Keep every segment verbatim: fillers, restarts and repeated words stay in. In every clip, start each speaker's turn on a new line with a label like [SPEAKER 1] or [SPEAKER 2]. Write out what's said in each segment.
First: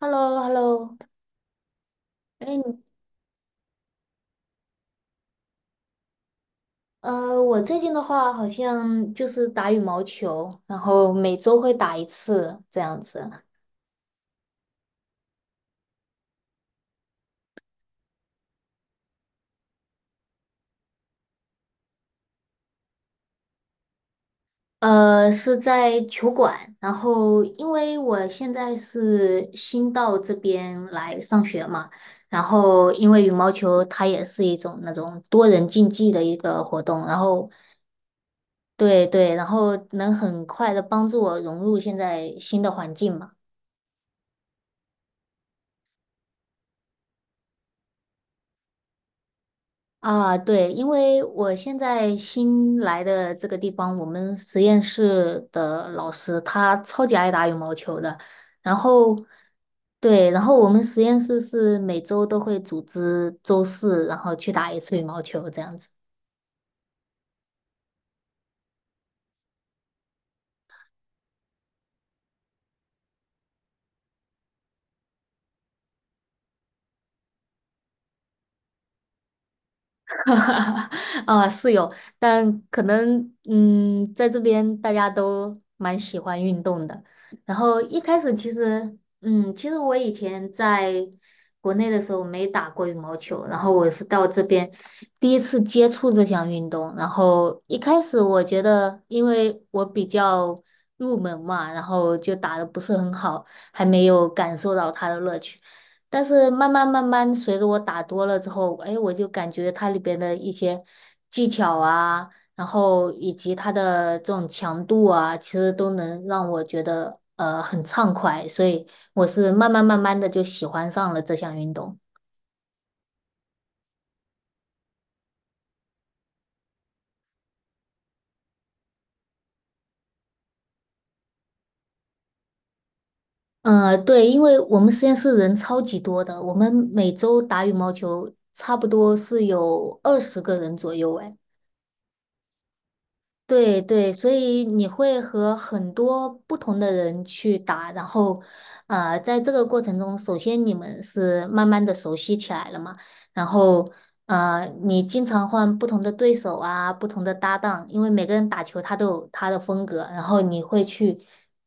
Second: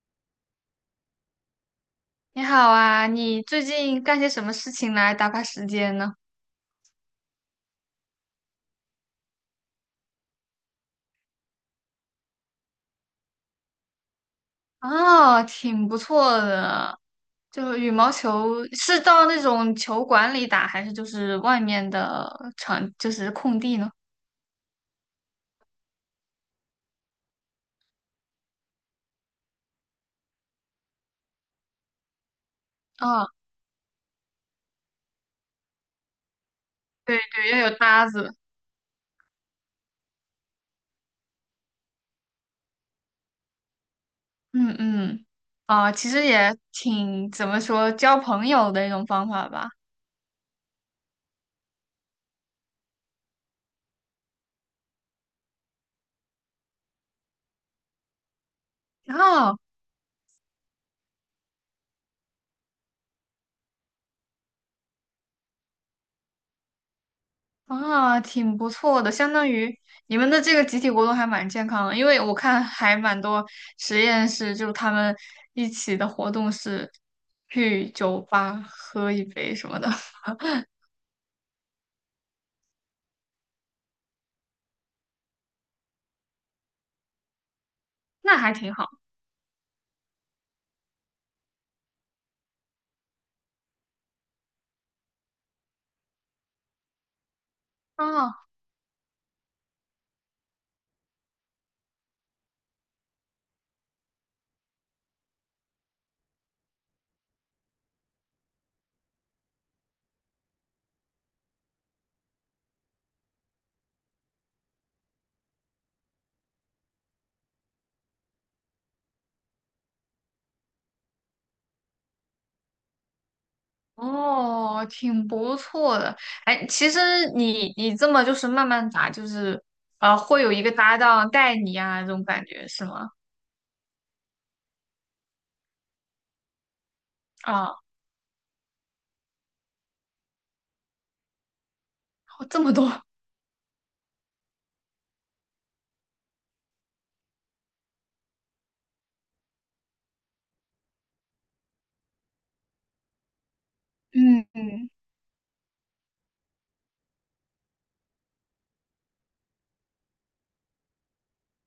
[SPEAKER 1] h e l l o h e l l o
[SPEAKER 2] 你
[SPEAKER 1] 哎，
[SPEAKER 2] 好
[SPEAKER 1] 你
[SPEAKER 2] 啊，你最近干些什么事情来打发时间呢？
[SPEAKER 1] 呃，我最近的话好像就是打羽毛球，然后每周会打一次这样子。
[SPEAKER 2] 哦，挺不错的，就是羽毛球是到那种球馆里打，还是就是外面的场，就是空地呢？
[SPEAKER 1] 呃，是在球馆，然后因为我现在是新到这边来上学嘛，然后因为
[SPEAKER 2] 哦，
[SPEAKER 1] 羽毛球它也是一种那种多人竞技的一个活动，然
[SPEAKER 2] 对
[SPEAKER 1] 后
[SPEAKER 2] 对，要有搭子。
[SPEAKER 1] 对对，然后能很快的帮助我融入现在新的环境嘛。
[SPEAKER 2] 嗯嗯，啊、其实也挺怎么说，交朋友的一种方法吧。
[SPEAKER 1] 啊，对，因为我现在新来的这个地方，我们实验室的老师他超级爱打羽毛球的，然后
[SPEAKER 2] 哦，
[SPEAKER 1] 对，然后我们实验室是每周都会组织周四，然后去打一次羽毛球这样子。
[SPEAKER 2] 啊，挺不错的，相当于你们的这个集体活动还蛮健康的，因为我看还蛮多实验室，就是他们一起的活动是去酒吧喝一杯什么的，
[SPEAKER 1] 啊，是有，但可能嗯，在这边大家都蛮喜欢运动的。然后一开始
[SPEAKER 2] 那
[SPEAKER 1] 其
[SPEAKER 2] 还挺好
[SPEAKER 1] 实嗯，其实我以前在国内的时候没打过羽毛球，然后我是到这边第一次接触这项运动。然后一开始我
[SPEAKER 2] 啊，
[SPEAKER 1] 觉得，因为我比较入门嘛，然后就打的不是很好，还没有感受到它的乐趣。但是慢慢慢慢，随着我打多了之后，哎，我就感觉它里边的一些技巧啊，然后以及它的这种强度啊，其实都能让我觉得呃很畅快，所以我是慢慢慢慢的就喜欢上了这项运动。
[SPEAKER 2] 哦，挺不错的。哎，其实你你这么就是慢慢打，就是呃，会有一个搭档带你啊，这种感觉是吗？
[SPEAKER 1] 嗯，对，因为我们实验室人超级多的，我们每周打羽
[SPEAKER 2] 啊，
[SPEAKER 1] 毛球差不多是有二十个人左右，哎。
[SPEAKER 2] 这么多，
[SPEAKER 1] 对对，所以你会和很多不同的人去打，然后，呃，在这个过程中，首先你们是慢慢的熟悉起来了嘛，然后，
[SPEAKER 2] 嗯
[SPEAKER 1] 呃，
[SPEAKER 2] 嗯
[SPEAKER 1] 你经常换不同的对手啊，不同的搭档，因为每个人打球他都有他的风格，然后你会去，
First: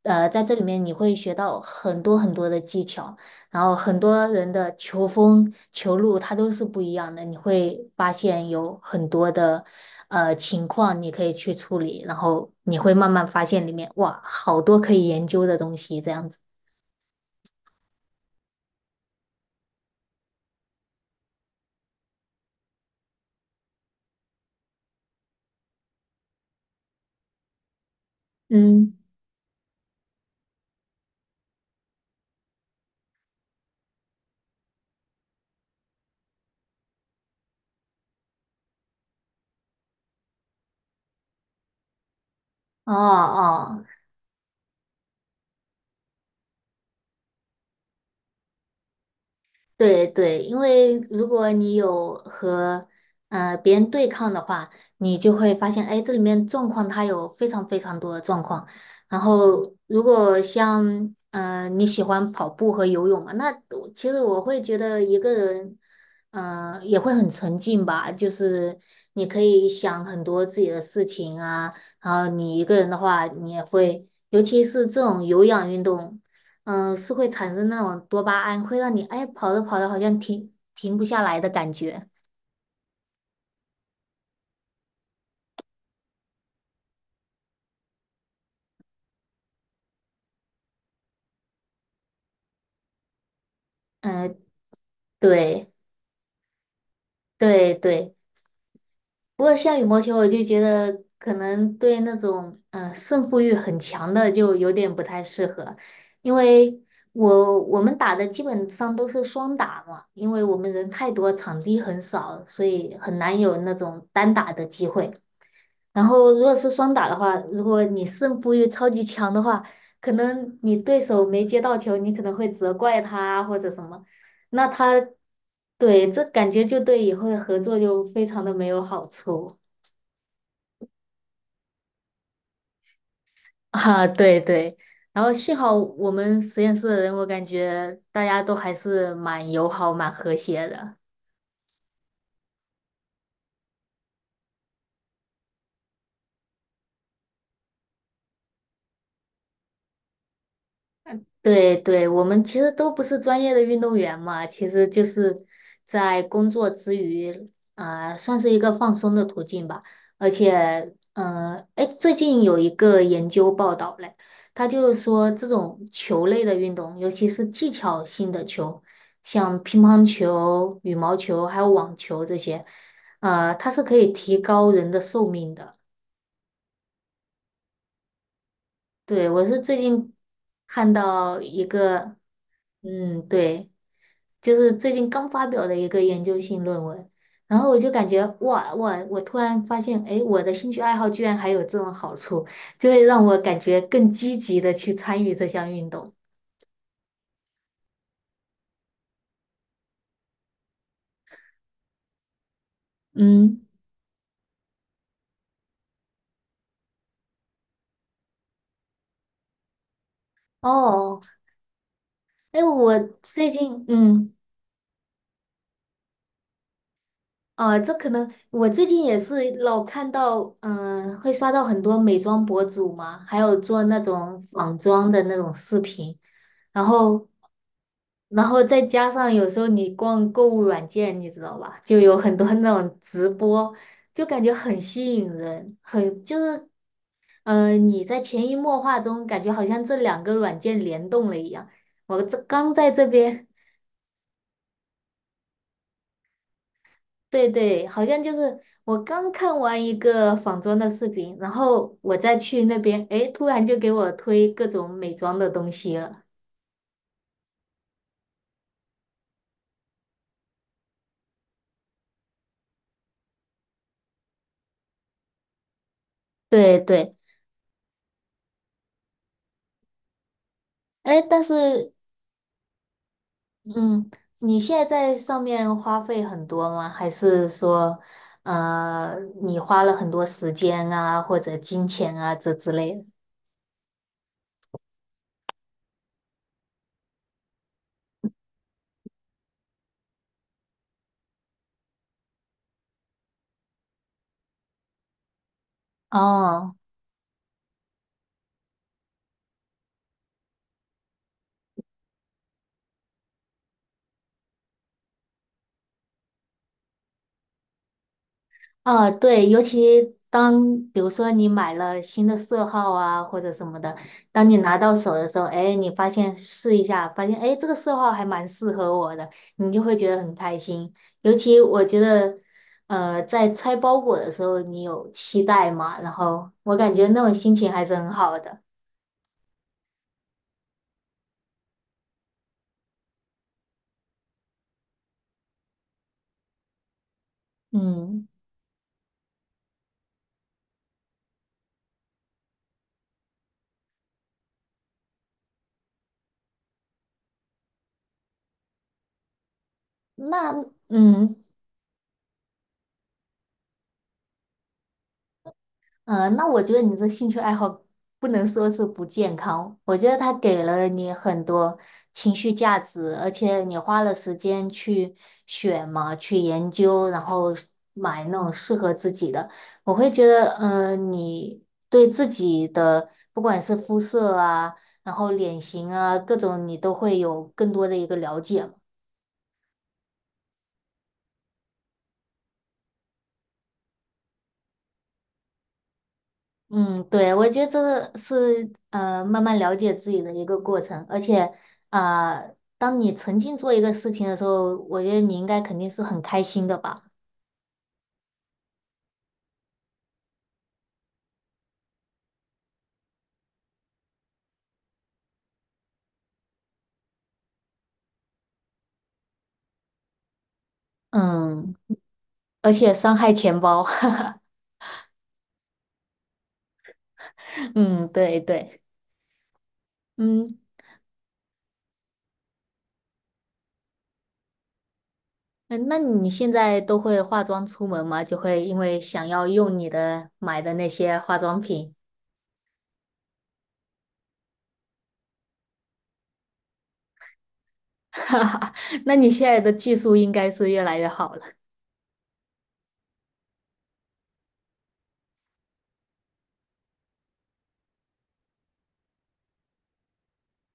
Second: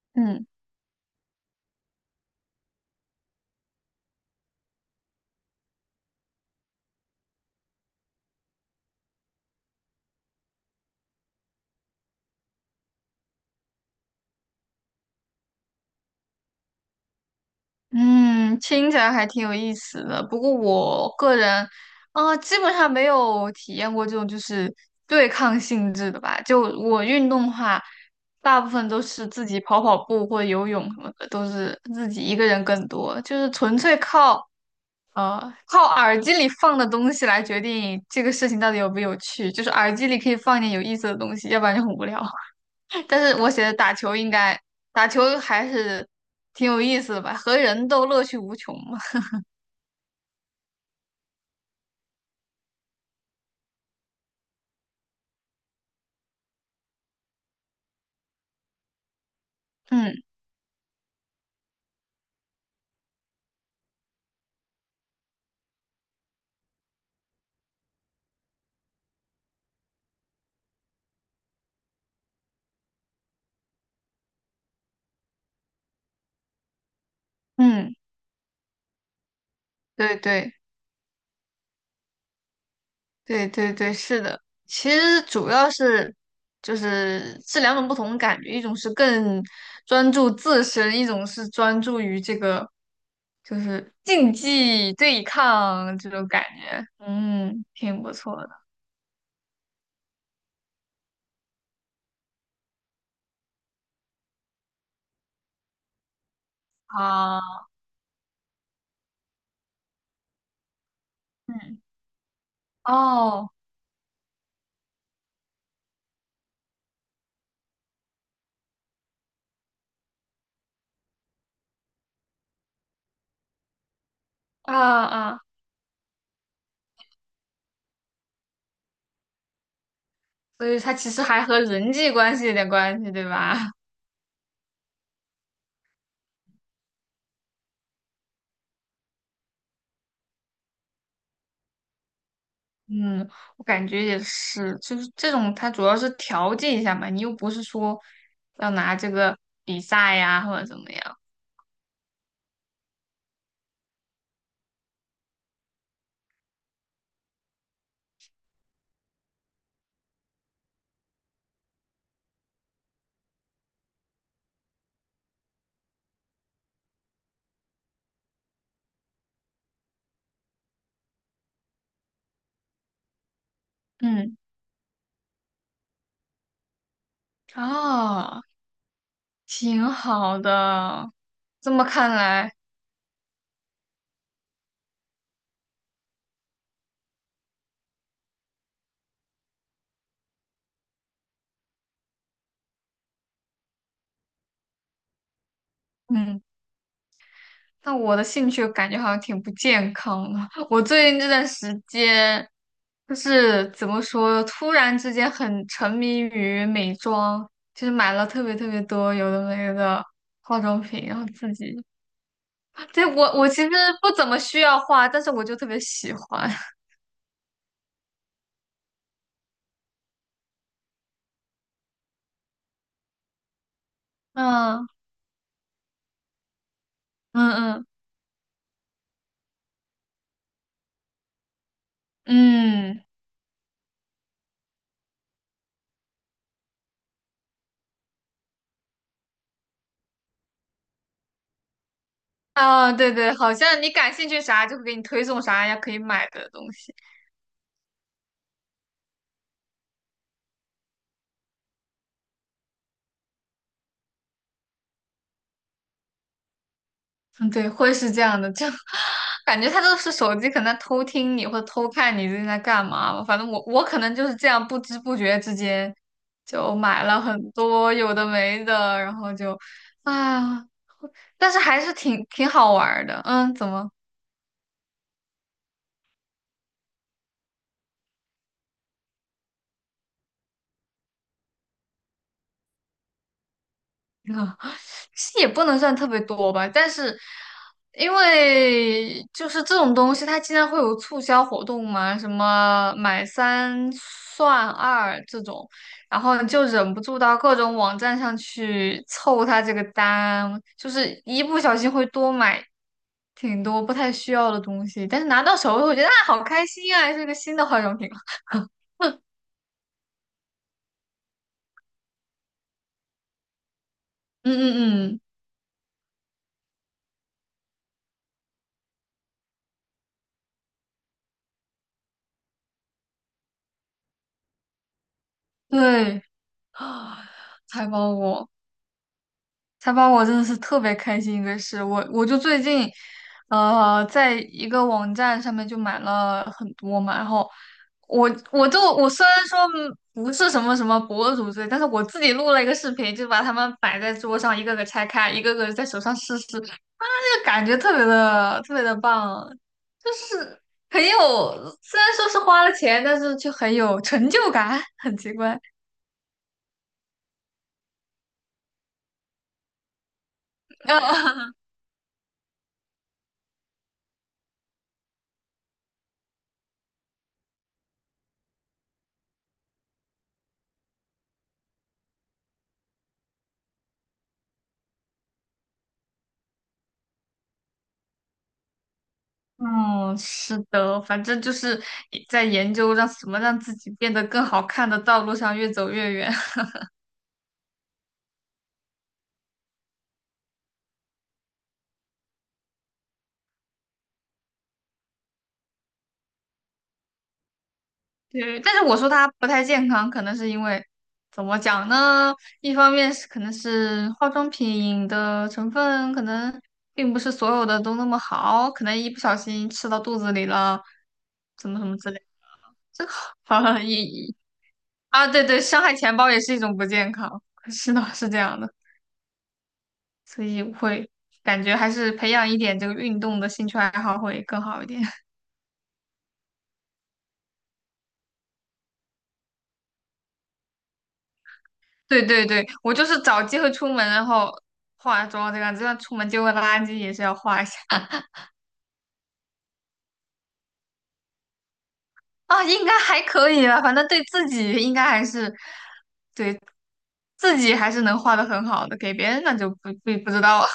[SPEAKER 1] 呃，在
[SPEAKER 2] 嗯。
[SPEAKER 1] 这里面你会学到很多很多的技巧。然后很多人的球风、球路它都是不一样的，你会发现有很多的呃情况你可以去处理，然后你会慢慢发现里面哇，好多可以研究的东西这样子。
[SPEAKER 2] 嗯，听起来还挺有意思的。不过我个人，啊，基本上没有体验过这种就是对抗性质的吧。就我运动的话，大部分
[SPEAKER 1] 嗯，
[SPEAKER 2] 都是自己跑跑步或者游泳什么的，都是自己一个人更多，就是纯粹靠呃靠耳机里放的东西来决定这个事情到底有没有趣。就是耳机里可以放一点有意思的东西，要不然就很无聊。
[SPEAKER 1] 哦
[SPEAKER 2] 但是我写的
[SPEAKER 1] 哦，
[SPEAKER 2] 打球应该打球还是挺有意思的吧，和人都乐趣无穷嘛。
[SPEAKER 1] 对对，因为如果你有和呃别人对抗的话，你就会发现，哎，这里面状况它有非常非常多的状况。然后，如
[SPEAKER 2] 嗯
[SPEAKER 1] 果像呃你喜欢跑步和游泳嘛，那我其实我会觉得一个人，嗯、也会很沉静吧。就是你可以想很多自己的事情啊，然后你一个人的话，你也会，尤其是这种有氧运动。嗯、是会产生那
[SPEAKER 2] 嗯，
[SPEAKER 1] 种多巴胺，会让你哎跑着跑着好
[SPEAKER 2] 对
[SPEAKER 1] 像停
[SPEAKER 2] 对
[SPEAKER 1] 停不下来的感觉。
[SPEAKER 2] 对对对，是的。其实主要是就是是两种不同的感觉，一种是更专注自身，一种是专注于这个就是竞
[SPEAKER 1] 嗯、
[SPEAKER 2] 技对
[SPEAKER 1] 对
[SPEAKER 2] 抗这种感觉。嗯，
[SPEAKER 1] 对
[SPEAKER 2] 挺不
[SPEAKER 1] 对。
[SPEAKER 2] 错的
[SPEAKER 1] 不过像羽毛球，我就觉得可能对那种嗯、呃胜负欲很强的就有点不太适合，因为我
[SPEAKER 2] 啊。
[SPEAKER 1] 我们打的基本上都是双打嘛，因为我们人太多，场
[SPEAKER 2] 嗯
[SPEAKER 1] 地很少，所以很难
[SPEAKER 2] 哦
[SPEAKER 1] 有那种单打的机会。然后如果是双打的话，如果你胜负欲超级强的话，可能你对手没接到球，你可能会责怪他啊或者什么，那
[SPEAKER 2] 啊
[SPEAKER 1] 他
[SPEAKER 2] 啊，
[SPEAKER 1] 对这感觉就对以后的合作就非常的没有好处。
[SPEAKER 2] 所以它其实还和人际关系有点关系，对吧？
[SPEAKER 1] 啊，对对。然后幸好我们实验室的人，我感觉大家都还是蛮友好、蛮和谐的。
[SPEAKER 2] 嗯，我感觉也是，就是这种，它主要是调剂一下嘛，你又不是说要拿这个比赛呀或者怎么样，
[SPEAKER 1] 对对，我们其实都不是专业的运动员嘛，其实就是在工作之余，啊、算是一个放松的途径吧。而且，嗯、哎，最近有一个研究报道嘞，他就是说这种球类的运动，尤其是技巧性的球，像乒乓球、羽毛球还有网球这些，呃，它是可以提
[SPEAKER 2] 嗯，
[SPEAKER 1] 高人的寿命的。
[SPEAKER 2] 哦，
[SPEAKER 1] 对，我是最
[SPEAKER 2] 挺
[SPEAKER 1] 近
[SPEAKER 2] 好
[SPEAKER 1] 看
[SPEAKER 2] 的。
[SPEAKER 1] 到一
[SPEAKER 2] 这么看
[SPEAKER 1] 个。
[SPEAKER 2] 来，
[SPEAKER 1] 嗯，对，就是最近刚发表的一个研究性论文，然后我就感觉哇哇，我突然发现，哎，我的兴趣爱好居然还有这种好处，就会让我感觉更积极的去参与这项运动。
[SPEAKER 2] 嗯，那我的兴趣感觉好像挺不健康的。我最近这段时间，就
[SPEAKER 1] 嗯，
[SPEAKER 2] 是怎么说，突然之间很沉迷于美妆，就是买了特别特别多有的没的化妆品，然
[SPEAKER 1] 哦，
[SPEAKER 2] 后自己
[SPEAKER 1] 哎，我
[SPEAKER 2] 对，我我
[SPEAKER 1] 最
[SPEAKER 2] 其实
[SPEAKER 1] 近
[SPEAKER 2] 不怎
[SPEAKER 1] 嗯。
[SPEAKER 2] 么需要画，但是我就特别喜欢。
[SPEAKER 1] 呃，这可能我最近也是老看到，嗯、会刷到很多美妆博主嘛，还有做那种仿
[SPEAKER 2] 嗯
[SPEAKER 1] 妆的那种视频，然后，
[SPEAKER 2] 嗯嗯
[SPEAKER 1] 然后再加上有时候你逛购物软件，你知道吧，就有很多 那种
[SPEAKER 2] 嗯
[SPEAKER 1] 直播，就感觉很吸引人，很就是，嗯，你在潜移默化中感觉好像这两个软件联动了一样。我这刚在
[SPEAKER 2] 啊，
[SPEAKER 1] 这
[SPEAKER 2] 对对，
[SPEAKER 1] 边
[SPEAKER 2] 好像你感兴趣啥就会给你推送啥呀可以买的东西。
[SPEAKER 1] 对对，好像就是我刚看完一个仿妆的视频，然后我再去那边，诶，突然就给我推各种美妆的东西了。
[SPEAKER 2] 嗯，对，会是这样的，就 感觉他都是手机可能偷听你或者偷看你最近在干嘛吧。反正我我可能就是这样不知不觉之间就
[SPEAKER 1] 对
[SPEAKER 2] 买
[SPEAKER 1] 对，
[SPEAKER 2] 了很多有的没的，然后就啊，
[SPEAKER 1] 诶，但
[SPEAKER 2] 但是还
[SPEAKER 1] 是，
[SPEAKER 2] 是挺挺好玩儿的。嗯，怎么？
[SPEAKER 1] 嗯，你现在在上面花费很多吗？还是说，呃，你花了很多时间啊，或者金钱啊，这之类的？
[SPEAKER 2] 啊，其实也不能算特别多吧，但是因为就是这种东西，它经常会有促销活动嘛，什么买三算二这种，然后你就
[SPEAKER 1] 哦。
[SPEAKER 2] 忍不住到各种网站上去凑它这个单，就是一不小心会多买挺多不太需要的东西，但是拿到手我觉得啊好开心啊，是个新的化妆品啊
[SPEAKER 1] 呃，对，尤其当比如说你买了新的色号啊，或者什么的，当
[SPEAKER 2] 嗯
[SPEAKER 1] 你拿到
[SPEAKER 2] 嗯
[SPEAKER 1] 手
[SPEAKER 2] 嗯，
[SPEAKER 1] 的时候，哎，你发现试一下，发现哎这个色号还蛮适合我的，你就会觉得很开心。尤其我觉得，呃，在拆包裹的时候，你有期待嘛，然
[SPEAKER 2] 对
[SPEAKER 1] 后我感觉那
[SPEAKER 2] 啊，
[SPEAKER 1] 种心 情还
[SPEAKER 2] 财
[SPEAKER 1] 是很
[SPEAKER 2] 宝
[SPEAKER 1] 好
[SPEAKER 2] 我。
[SPEAKER 1] 的。
[SPEAKER 2] 采访我真的是特别开心一个事，我我就最近，呃，在一个网站上面就买了很多嘛，然后
[SPEAKER 1] 嗯，
[SPEAKER 2] 我我就我虽然说嗯不是什么什么博主之类，但是我自己录了一个视频，就把它们摆在桌上，一个个拆开，一个个在手上试试，那个感觉特别的特别的棒，就是
[SPEAKER 1] 那
[SPEAKER 2] 很有，
[SPEAKER 1] 嗯，
[SPEAKER 2] 虽然说是花了钱，但是却很有成就感，很奇怪，
[SPEAKER 1] 嗯，那我觉得你这兴趣爱好不能说是不健康，我觉得它给了你很 多情绪价值，而且你花了时间去选嘛，去研究，然后是买那种适合自己的。我会觉得，嗯，你对自己的不管是肤色啊，然后脸型啊，各种你都会有更多的一个了解嘛。
[SPEAKER 2] 嗯，是的，反正就是在研究让什么让自己变得更好看的道路上越走越远。
[SPEAKER 1] 嗯，对，我觉得这是呃慢慢了解自己的一个过程，而且呃，当你沉浸做一个事情的时候，我觉得你应该肯定是很开心的吧？
[SPEAKER 2] 对，但是我说它不太健康，可能是因为怎么讲呢？一方面是可能是化妆品的成分可能并不是所有的都那么好，可能一不小心吃到肚子里了，怎
[SPEAKER 1] 嗯，
[SPEAKER 2] 么什么之类，
[SPEAKER 1] 而且
[SPEAKER 2] 这个
[SPEAKER 1] 伤害 钱
[SPEAKER 2] 好
[SPEAKER 1] 包，
[SPEAKER 2] 像也啊，对对，伤害钱包也是一种不健康。是的，
[SPEAKER 1] 嗯，
[SPEAKER 2] 是这
[SPEAKER 1] 对
[SPEAKER 2] 样的。
[SPEAKER 1] 对，
[SPEAKER 2] 所
[SPEAKER 1] 嗯，
[SPEAKER 2] 以我会感觉还是培养一点这个运动的兴趣爱好会更好一点。
[SPEAKER 1] 呃那你现在都会化妆出门吗？就会因为想要用你的买的那些化妆品，
[SPEAKER 2] 对对对，我就是找机会出门，然后化妆这个样子，就算出门丢个垃圾也是要化一下
[SPEAKER 1] 哈哈，那你现在的技术应该是越来越好了。
[SPEAKER 2] 啊，应该还可以吧，反正对自己应该还是对自己还是能画的很好的，给别人那就不不不知道了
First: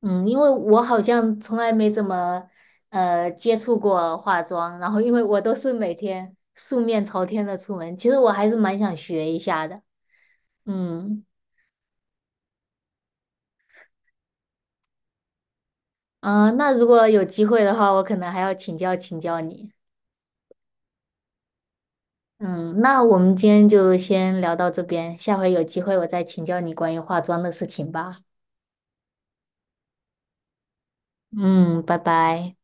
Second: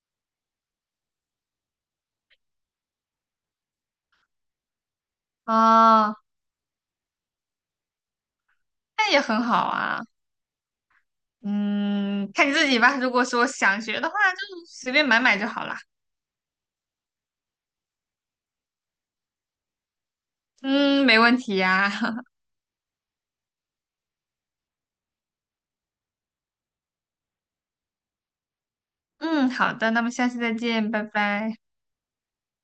[SPEAKER 1] 嗯，因为我好像从来没怎么呃接触过化妆，然后因为我 都是每
[SPEAKER 2] 啊，
[SPEAKER 1] 天素面朝天的出门，其实我还是蛮想
[SPEAKER 2] 那也
[SPEAKER 1] 学一
[SPEAKER 2] 很好
[SPEAKER 1] 下的。
[SPEAKER 2] 啊，
[SPEAKER 1] 嗯，
[SPEAKER 2] 嗯，看你自己吧。如果说想学的话，就随便买买就好啦。
[SPEAKER 1] 啊、那如果有机会的话，我可能还要请教请教你。
[SPEAKER 2] 嗯，没问题呀、
[SPEAKER 1] 嗯，那我们今天就先聊到这边，下回有机会我再请教你关于化妆的事情吧。
[SPEAKER 2] 嗯，好的，那么下次再见，拜拜。
[SPEAKER 1] 嗯，拜拜。